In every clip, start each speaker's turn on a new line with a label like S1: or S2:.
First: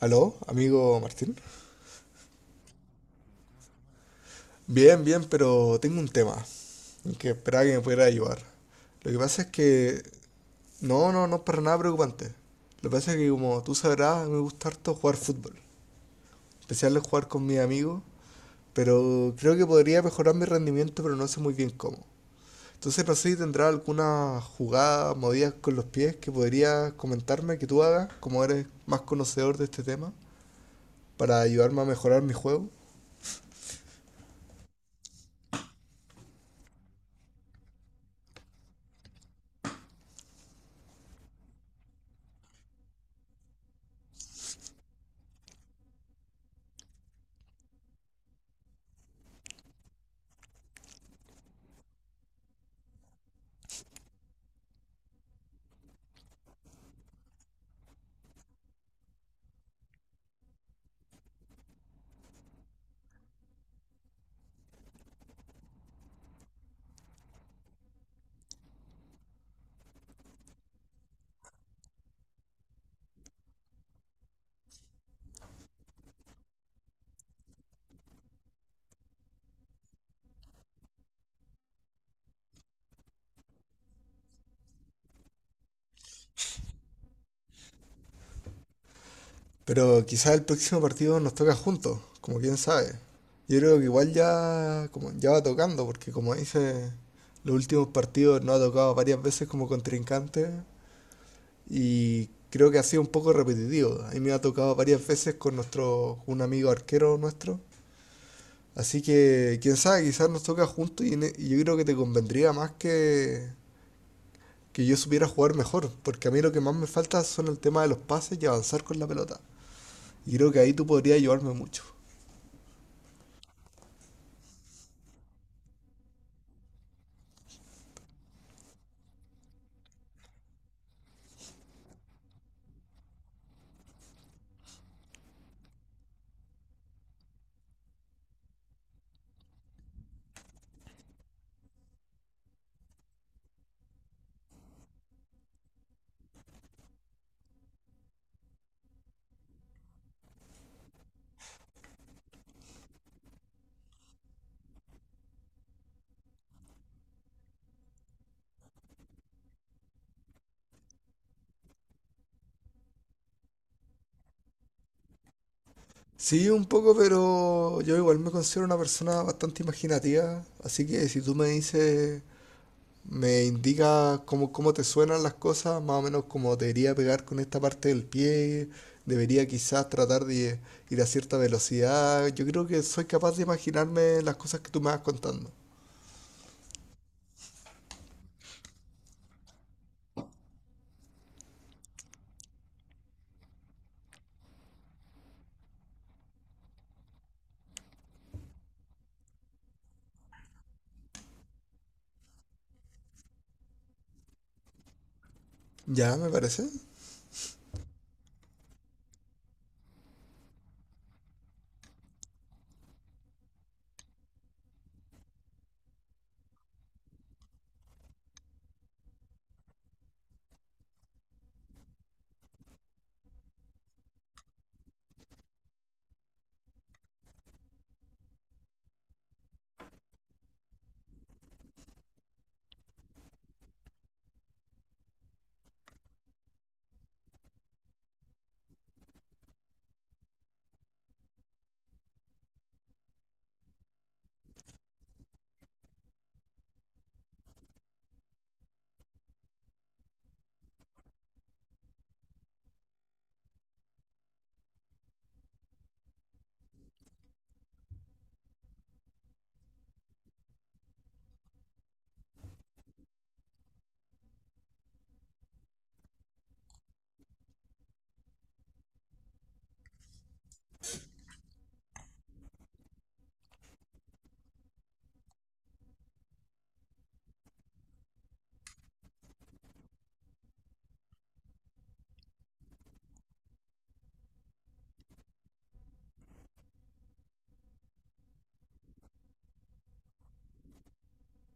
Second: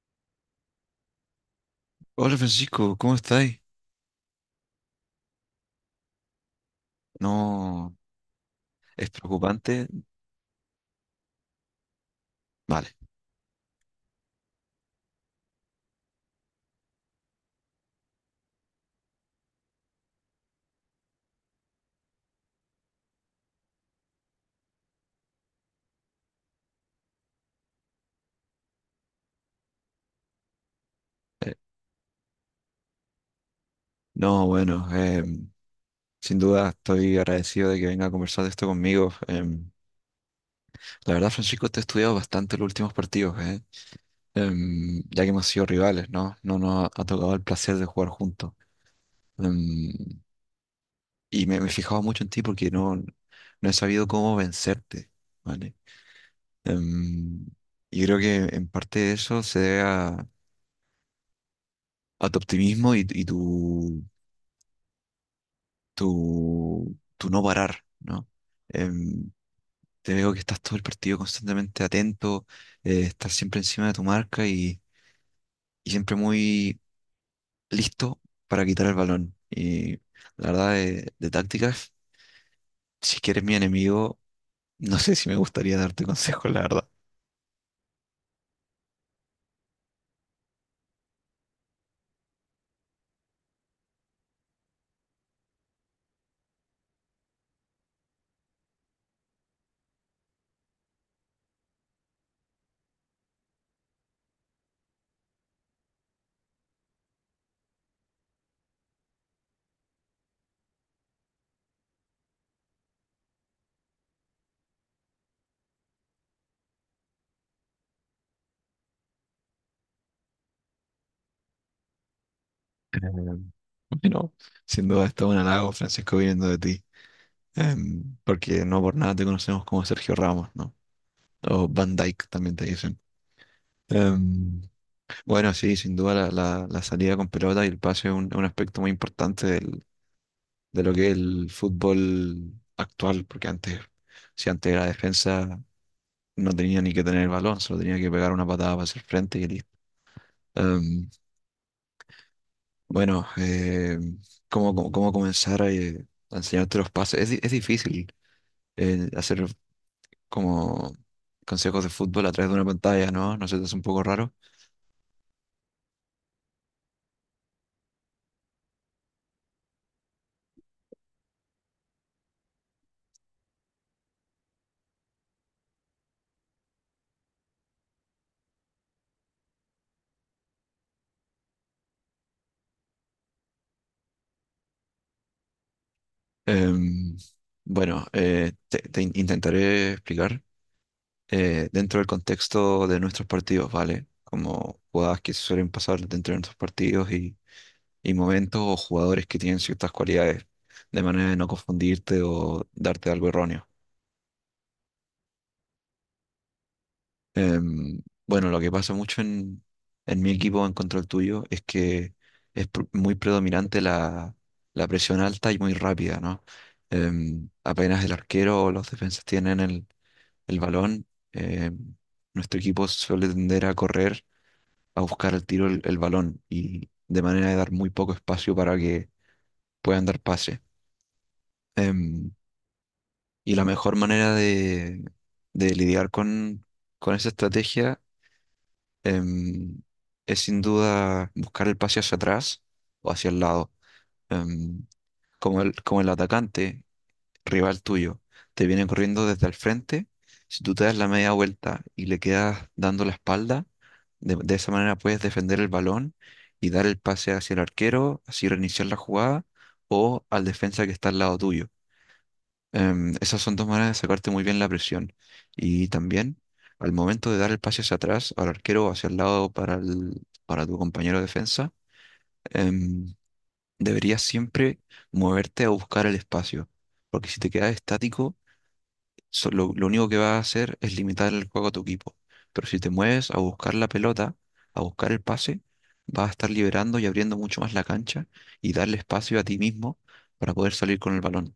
S1: Aló, amigo Martín.
S2: Hola Francisco, ¿cómo estáis?
S1: Bien, bien, pero tengo un tema en que esperaba que me
S2: No,
S1: pudiera ayudar.
S2: es
S1: Lo que pasa es
S2: preocupante.
S1: que... No, no, no es para nada preocupante. Lo
S2: Vale.
S1: que pasa es que, como tú sabrás, me gusta harto jugar fútbol. En especial el jugar con mis amigos, pero creo que podría mejorar mi rendimiento, pero no sé muy bien cómo. Entonces no sé si tendrás alguna jugada, movidas con los pies que podrías comentarme que tú hagas, como eres más conocedor de este tema, para
S2: Eh,
S1: ayudarme a mejorar mi juego.
S2: no, bueno, sin duda estoy agradecido de que venga a conversar de esto conmigo. La verdad, Francisco, te he estudiado bastante los últimos partidos, ¿eh? Ya que hemos sido rivales, ¿no? No nos ha tocado el placer de jugar juntos. Em, y me he fijado mucho en ti porque no he sabido cómo vencerte, ¿vale? Em, y creo que en parte de eso se debe a tu optimismo y tu, tu no parar, ¿no? Em, Te veo que estás todo el partido constantemente atento, estás siempre encima de tu marca y siempre muy listo para quitar el balón. Y la verdad, de tácticas, si quieres mi enemigo, no sé si me gustaría darte consejos, la verdad.
S1: Pero quizás el próximo partido nos toca juntos, como quién sabe. Yo creo que igual ya, como, ya va tocando, porque como dice, los últimos partidos nos ha tocado varias veces como contrincante y creo que ha sido un poco repetitivo. A mí me ha tocado varias veces con nuestro, un amigo arquero nuestro. Así que, quién sabe, quizás nos toca juntos y, y yo creo que te convendría más que yo supiera jugar mejor, porque a mí lo que más me falta son el tema de los pases y avanzar con la pelota. Y creo que ahí tú podrías ayudarme mucho.
S2: Em, bueno, sin duda, esto es un halago, Francisco, viniendo de ti. Porque no por nada te conocemos como Sergio Ramos, ¿no? O Van Dyke también te dicen. Em, bueno, sí, sin duda la, la salida con pelota y el pase es un aspecto muy importante de lo que es el fútbol actual, porque antes, si antes la defensa no tenía ni que tener el balón, solo tenía que pegar una patada para hacer frente y listo. Em, bueno, ¿cómo, cómo, cómo comenzar a enseñarte los pases? Es, es difícil hacer como consejos de fútbol a través de una pantalla, ¿no? No sé, es un poco raro.
S1: Sí, un poco, pero yo igual me considero una persona bastante imaginativa, así que si tú me dices, me indicas cómo, cómo te suenan las cosas, más o menos cómo debería pegar con esta parte del pie, debería quizás tratar de ir a cierta velocidad, yo creo que soy capaz de imaginarme las cosas que tú me vas contando.
S2: Em, bueno, te, intentaré explicar dentro del contexto de nuestros partidos, ¿vale? Como jugadas que suelen pasar dentro de nuestros partidos y momentos o jugadores que tienen ciertas cualidades, de manera de no confundirte o darte algo erróneo.
S1: Ya, me parece.
S2: Em, bueno, lo que pasa mucho en mi equipo en contra el tuyo es que es muy predominante la, la presión alta y muy rápida, ¿no? Apenas el arquero o los defensas tienen el balón, em, nuestro equipo suele tender a correr, a buscar al tiro el balón y de manera de dar muy poco espacio para que puedan dar pase. Em, y la mejor manera de lidiar con esa estrategia em, es sin duda buscar el pase hacia atrás o hacia el lado. Em, Como el, como el atacante rival tuyo te viene corriendo desde el frente, si tú te das la media vuelta y le quedas dando la espalda, de esa manera puedes defender el balón y dar el pase hacia el arquero, así reiniciar la jugada o al defensa que está al lado tuyo. Esas son dos maneras de sacarte muy bien la presión. Y también, al momento de dar el pase hacia atrás, al arquero o hacia el lado para, para tu compañero de defensa, em, deberías siempre moverte a buscar el espacio. Porque si te quedas estático, lo único que vas a hacer es limitar el juego a tu equipo. Pero si te mueves a buscar la pelota, a buscar el pase, vas a estar liberando y abriendo mucho más la cancha y darle espacio a ti mismo para poder salir con el balón.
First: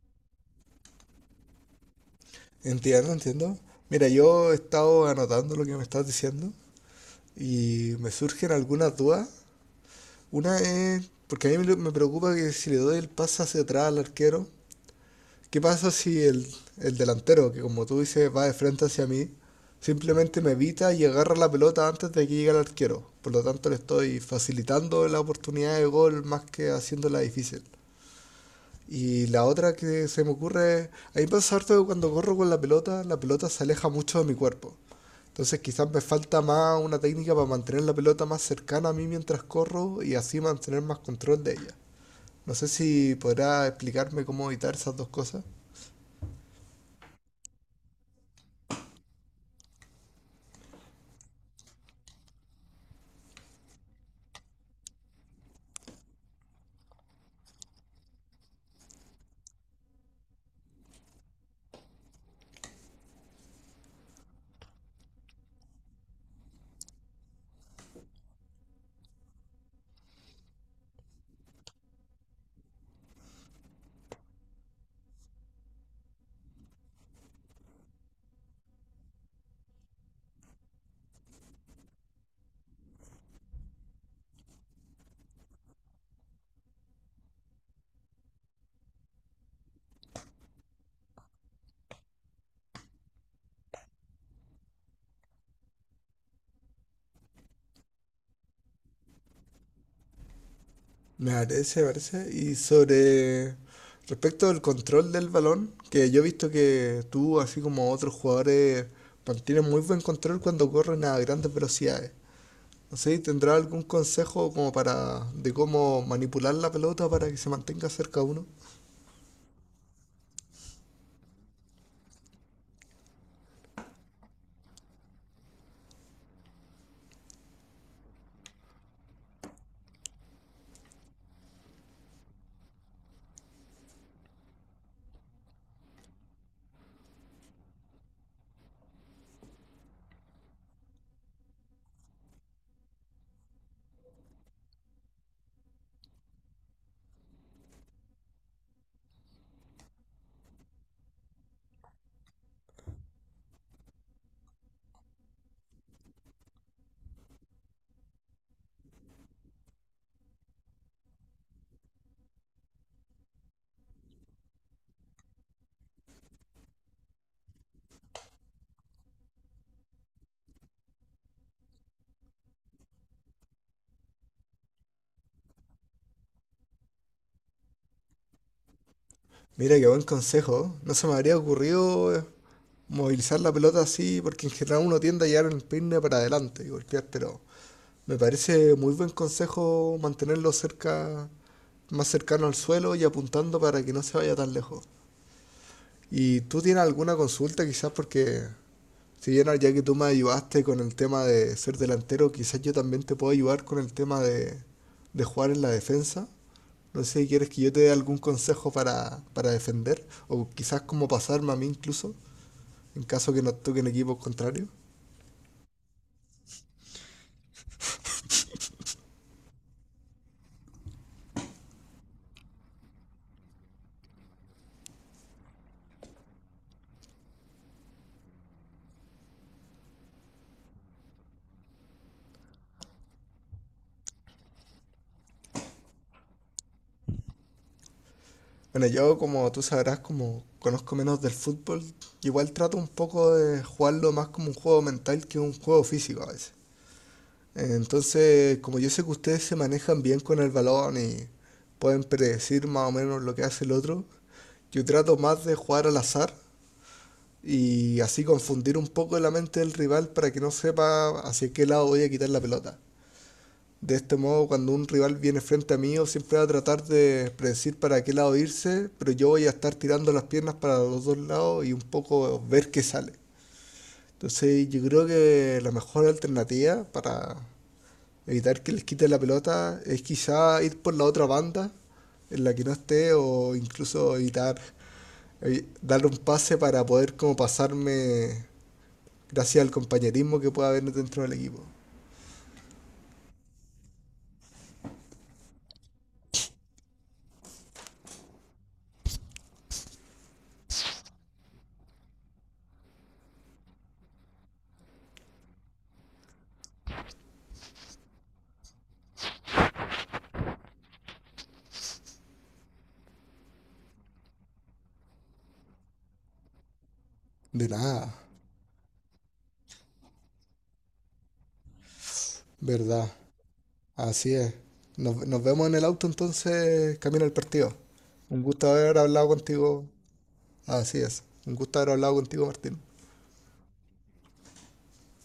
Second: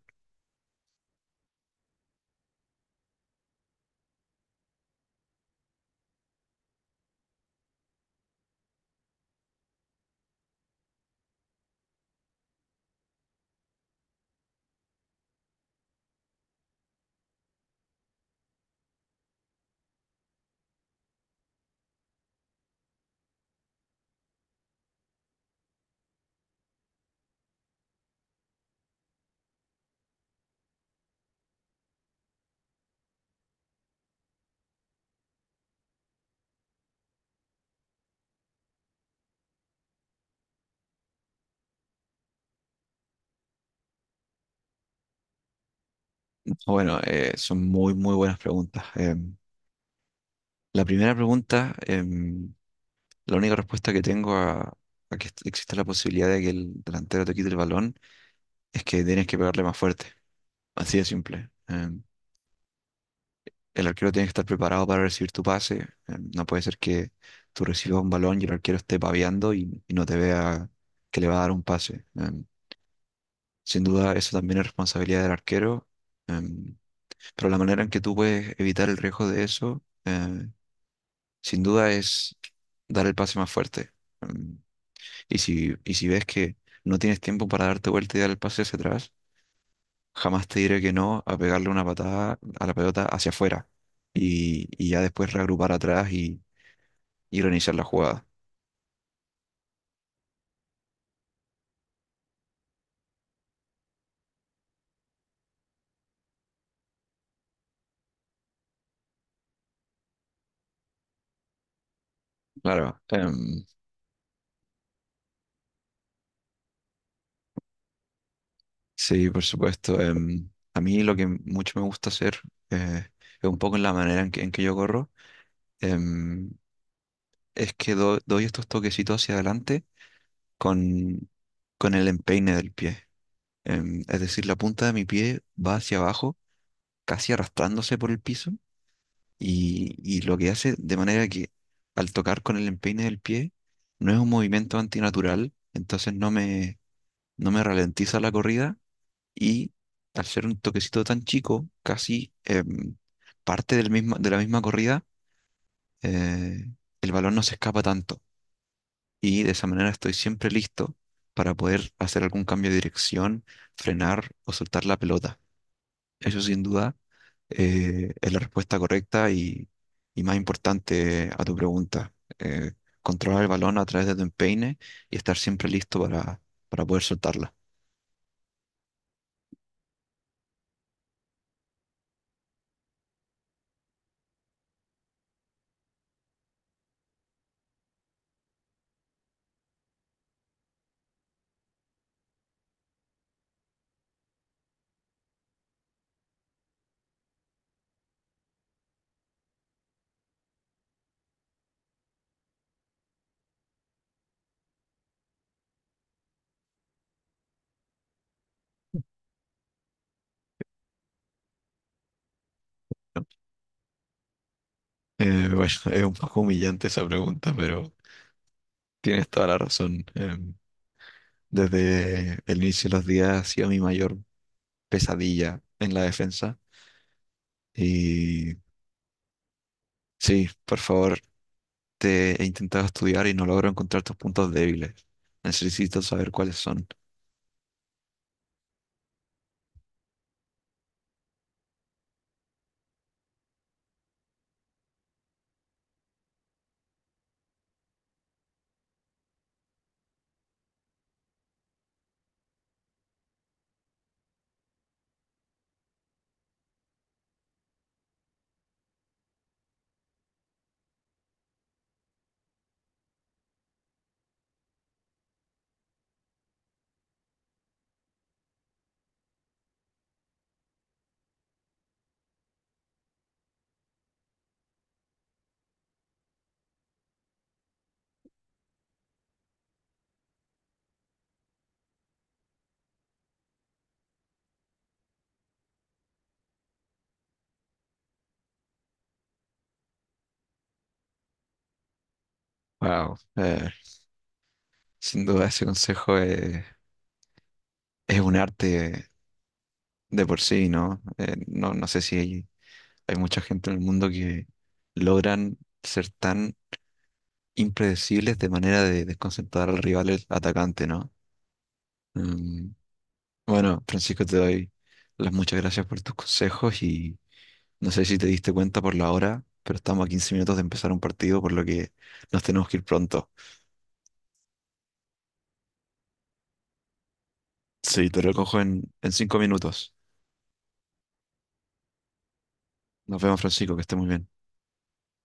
S1: Entiendo, entiendo. Mira, yo he estado anotando lo que me estás diciendo y me surgen algunas dudas. Una es, porque a mí me preocupa que si le doy el pase hacia atrás al arquero, ¿qué pasa si el delantero, que como tú dices va de frente hacia mí, simplemente me evita y agarra la pelota antes de que llegue al arquero? Por lo tanto, le estoy facilitando la oportunidad de gol más que haciéndola difícil. Y la otra que se me ocurre, a mí me pasa harto que cuando corro con la pelota se aleja mucho de mi cuerpo. Entonces quizás me falta más una técnica para mantener la pelota más cercana a mí mientras corro y así mantener más control de ella. No sé si podrá explicarme cómo evitar esas dos cosas.
S2: Bueno, son muy, muy buenas preguntas. La primera pregunta, la única respuesta que tengo a que exista la posibilidad de que el delantero te quite el balón es que tienes que pegarle más fuerte. Así de simple. El arquero tiene que estar preparado para recibir tu pase. No puede ser que tú recibas un balón y el arquero esté paviando y no te vea que le va a dar un pase. Sin duda, eso también es responsabilidad del arquero. Em, pero la manera en que tú puedes evitar el riesgo de eso, sin duda es dar el pase más fuerte. Mm, y si ves que no tienes tiempo para darte vuelta y dar el pase hacia atrás, jamás te diré que no a pegarle una patada a la pelota hacia afuera y ya después reagrupar atrás y reiniciar la jugada.
S1: Me parece, me parece. Y sobre respecto al control del balón, que yo he visto que tú, así como otros jugadores, mantienen muy buen control cuando corren a grandes velocidades. No
S2: Claro,
S1: sé si tendrá algún consejo como para de cómo manipular la pelota para que se mantenga cerca a uno.
S2: sí, por supuesto. A mí lo que mucho me gusta hacer eh, es un poco en la manera en que yo corro, em, es que doy estos toquecitos hacia adelante con, con el empeine del pie. Es decir, la punta de mi pie va hacia abajo, casi arrastrándose por el piso, y lo que hace de manera que al tocar con el empeine del pie no es un movimiento antinatural, entonces no me ralentiza la corrida y al ser un toquecito tan chico, casi parte del mismo, de la misma corrida, eh, el balón no se escapa tanto y de esa manera estoy siempre listo para poder hacer algún cambio de dirección, frenar o soltar la pelota. Eso sin duda es la respuesta correcta y más importante a tu pregunta. Eh, Controlar el balón a través de tu empeine y estar siempre listo para poder soltarla.
S1: Mira, qué buen consejo. No se me habría ocurrido, movilizar la pelota así, porque en general uno tiende a llevar el peine para adelante y golpear. Pero me parece muy buen consejo mantenerlo cerca, más cercano al suelo y apuntando para que no se vaya tan lejos. ¿Y tú tienes alguna consulta quizás? Porque si bien ya que tú me ayudaste con el tema de ser delantero, quizás yo también te puedo ayudar con el tema de jugar en la defensa. No sé si quieres que yo te dé algún consejo para defender o quizás cómo pasarme a mí incluso en
S2: ¿No?
S1: caso que nos toquen equipos contrarios.
S2: Bueno, es un poco humillante esa pregunta, pero tienes toda la razón. Desde el inicio de los días ha sido mi mayor pesadilla en la defensa. Y sí, por favor, te he intentado estudiar y no logro encontrar tus puntos débiles. Necesito saber cuáles son.
S1: Bueno, yo como tú sabrás, como conozco menos del fútbol, igual trato un poco de jugarlo más como un juego mental que un juego físico a veces. Entonces, como yo sé que ustedes se manejan bien con el balón y pueden predecir más o menos lo que hace el otro, yo trato más de jugar al azar y así confundir un poco la mente del rival para que no sepa hacia qué lado voy a quitar la pelota. De este modo, cuando un rival viene frente a mí, yo siempre va a tratar de predecir para qué lado irse, pero yo voy a estar tirando las piernas para los dos lados y un poco ver qué sale. Entonces, yo creo que la mejor alternativa para evitar que les quite la pelota es quizá ir por la otra banda en la que no esté o incluso darle un pase para poder como pasarme gracias al compañerismo que pueda haber dentro del equipo.
S2: Wow, sin duda ese consejo es un arte de por sí, ¿no? No, no sé si hay, hay mucha gente en el mundo que logran ser tan impredecibles de manera de desconcentrar al rival el atacante, ¿no? Mm, bueno, Francisco, te doy las muchas gracias por tus consejos y
S1: De
S2: no sé
S1: nada,
S2: si te diste cuenta por la hora, pero estamos a 15 minutos de empezar un partido, por lo que nos tenemos que ir
S1: verdad.
S2: pronto.
S1: Así es. Nos vemos en el auto entonces, camino al partido.
S2: Sí, te
S1: Un
S2: recojo
S1: gusto haber
S2: en
S1: hablado
S2: 5
S1: contigo.
S2: minutos.
S1: Así es. Un gusto haber hablado contigo, Martín.
S2: Nos vemos, Francisco, que esté muy bien.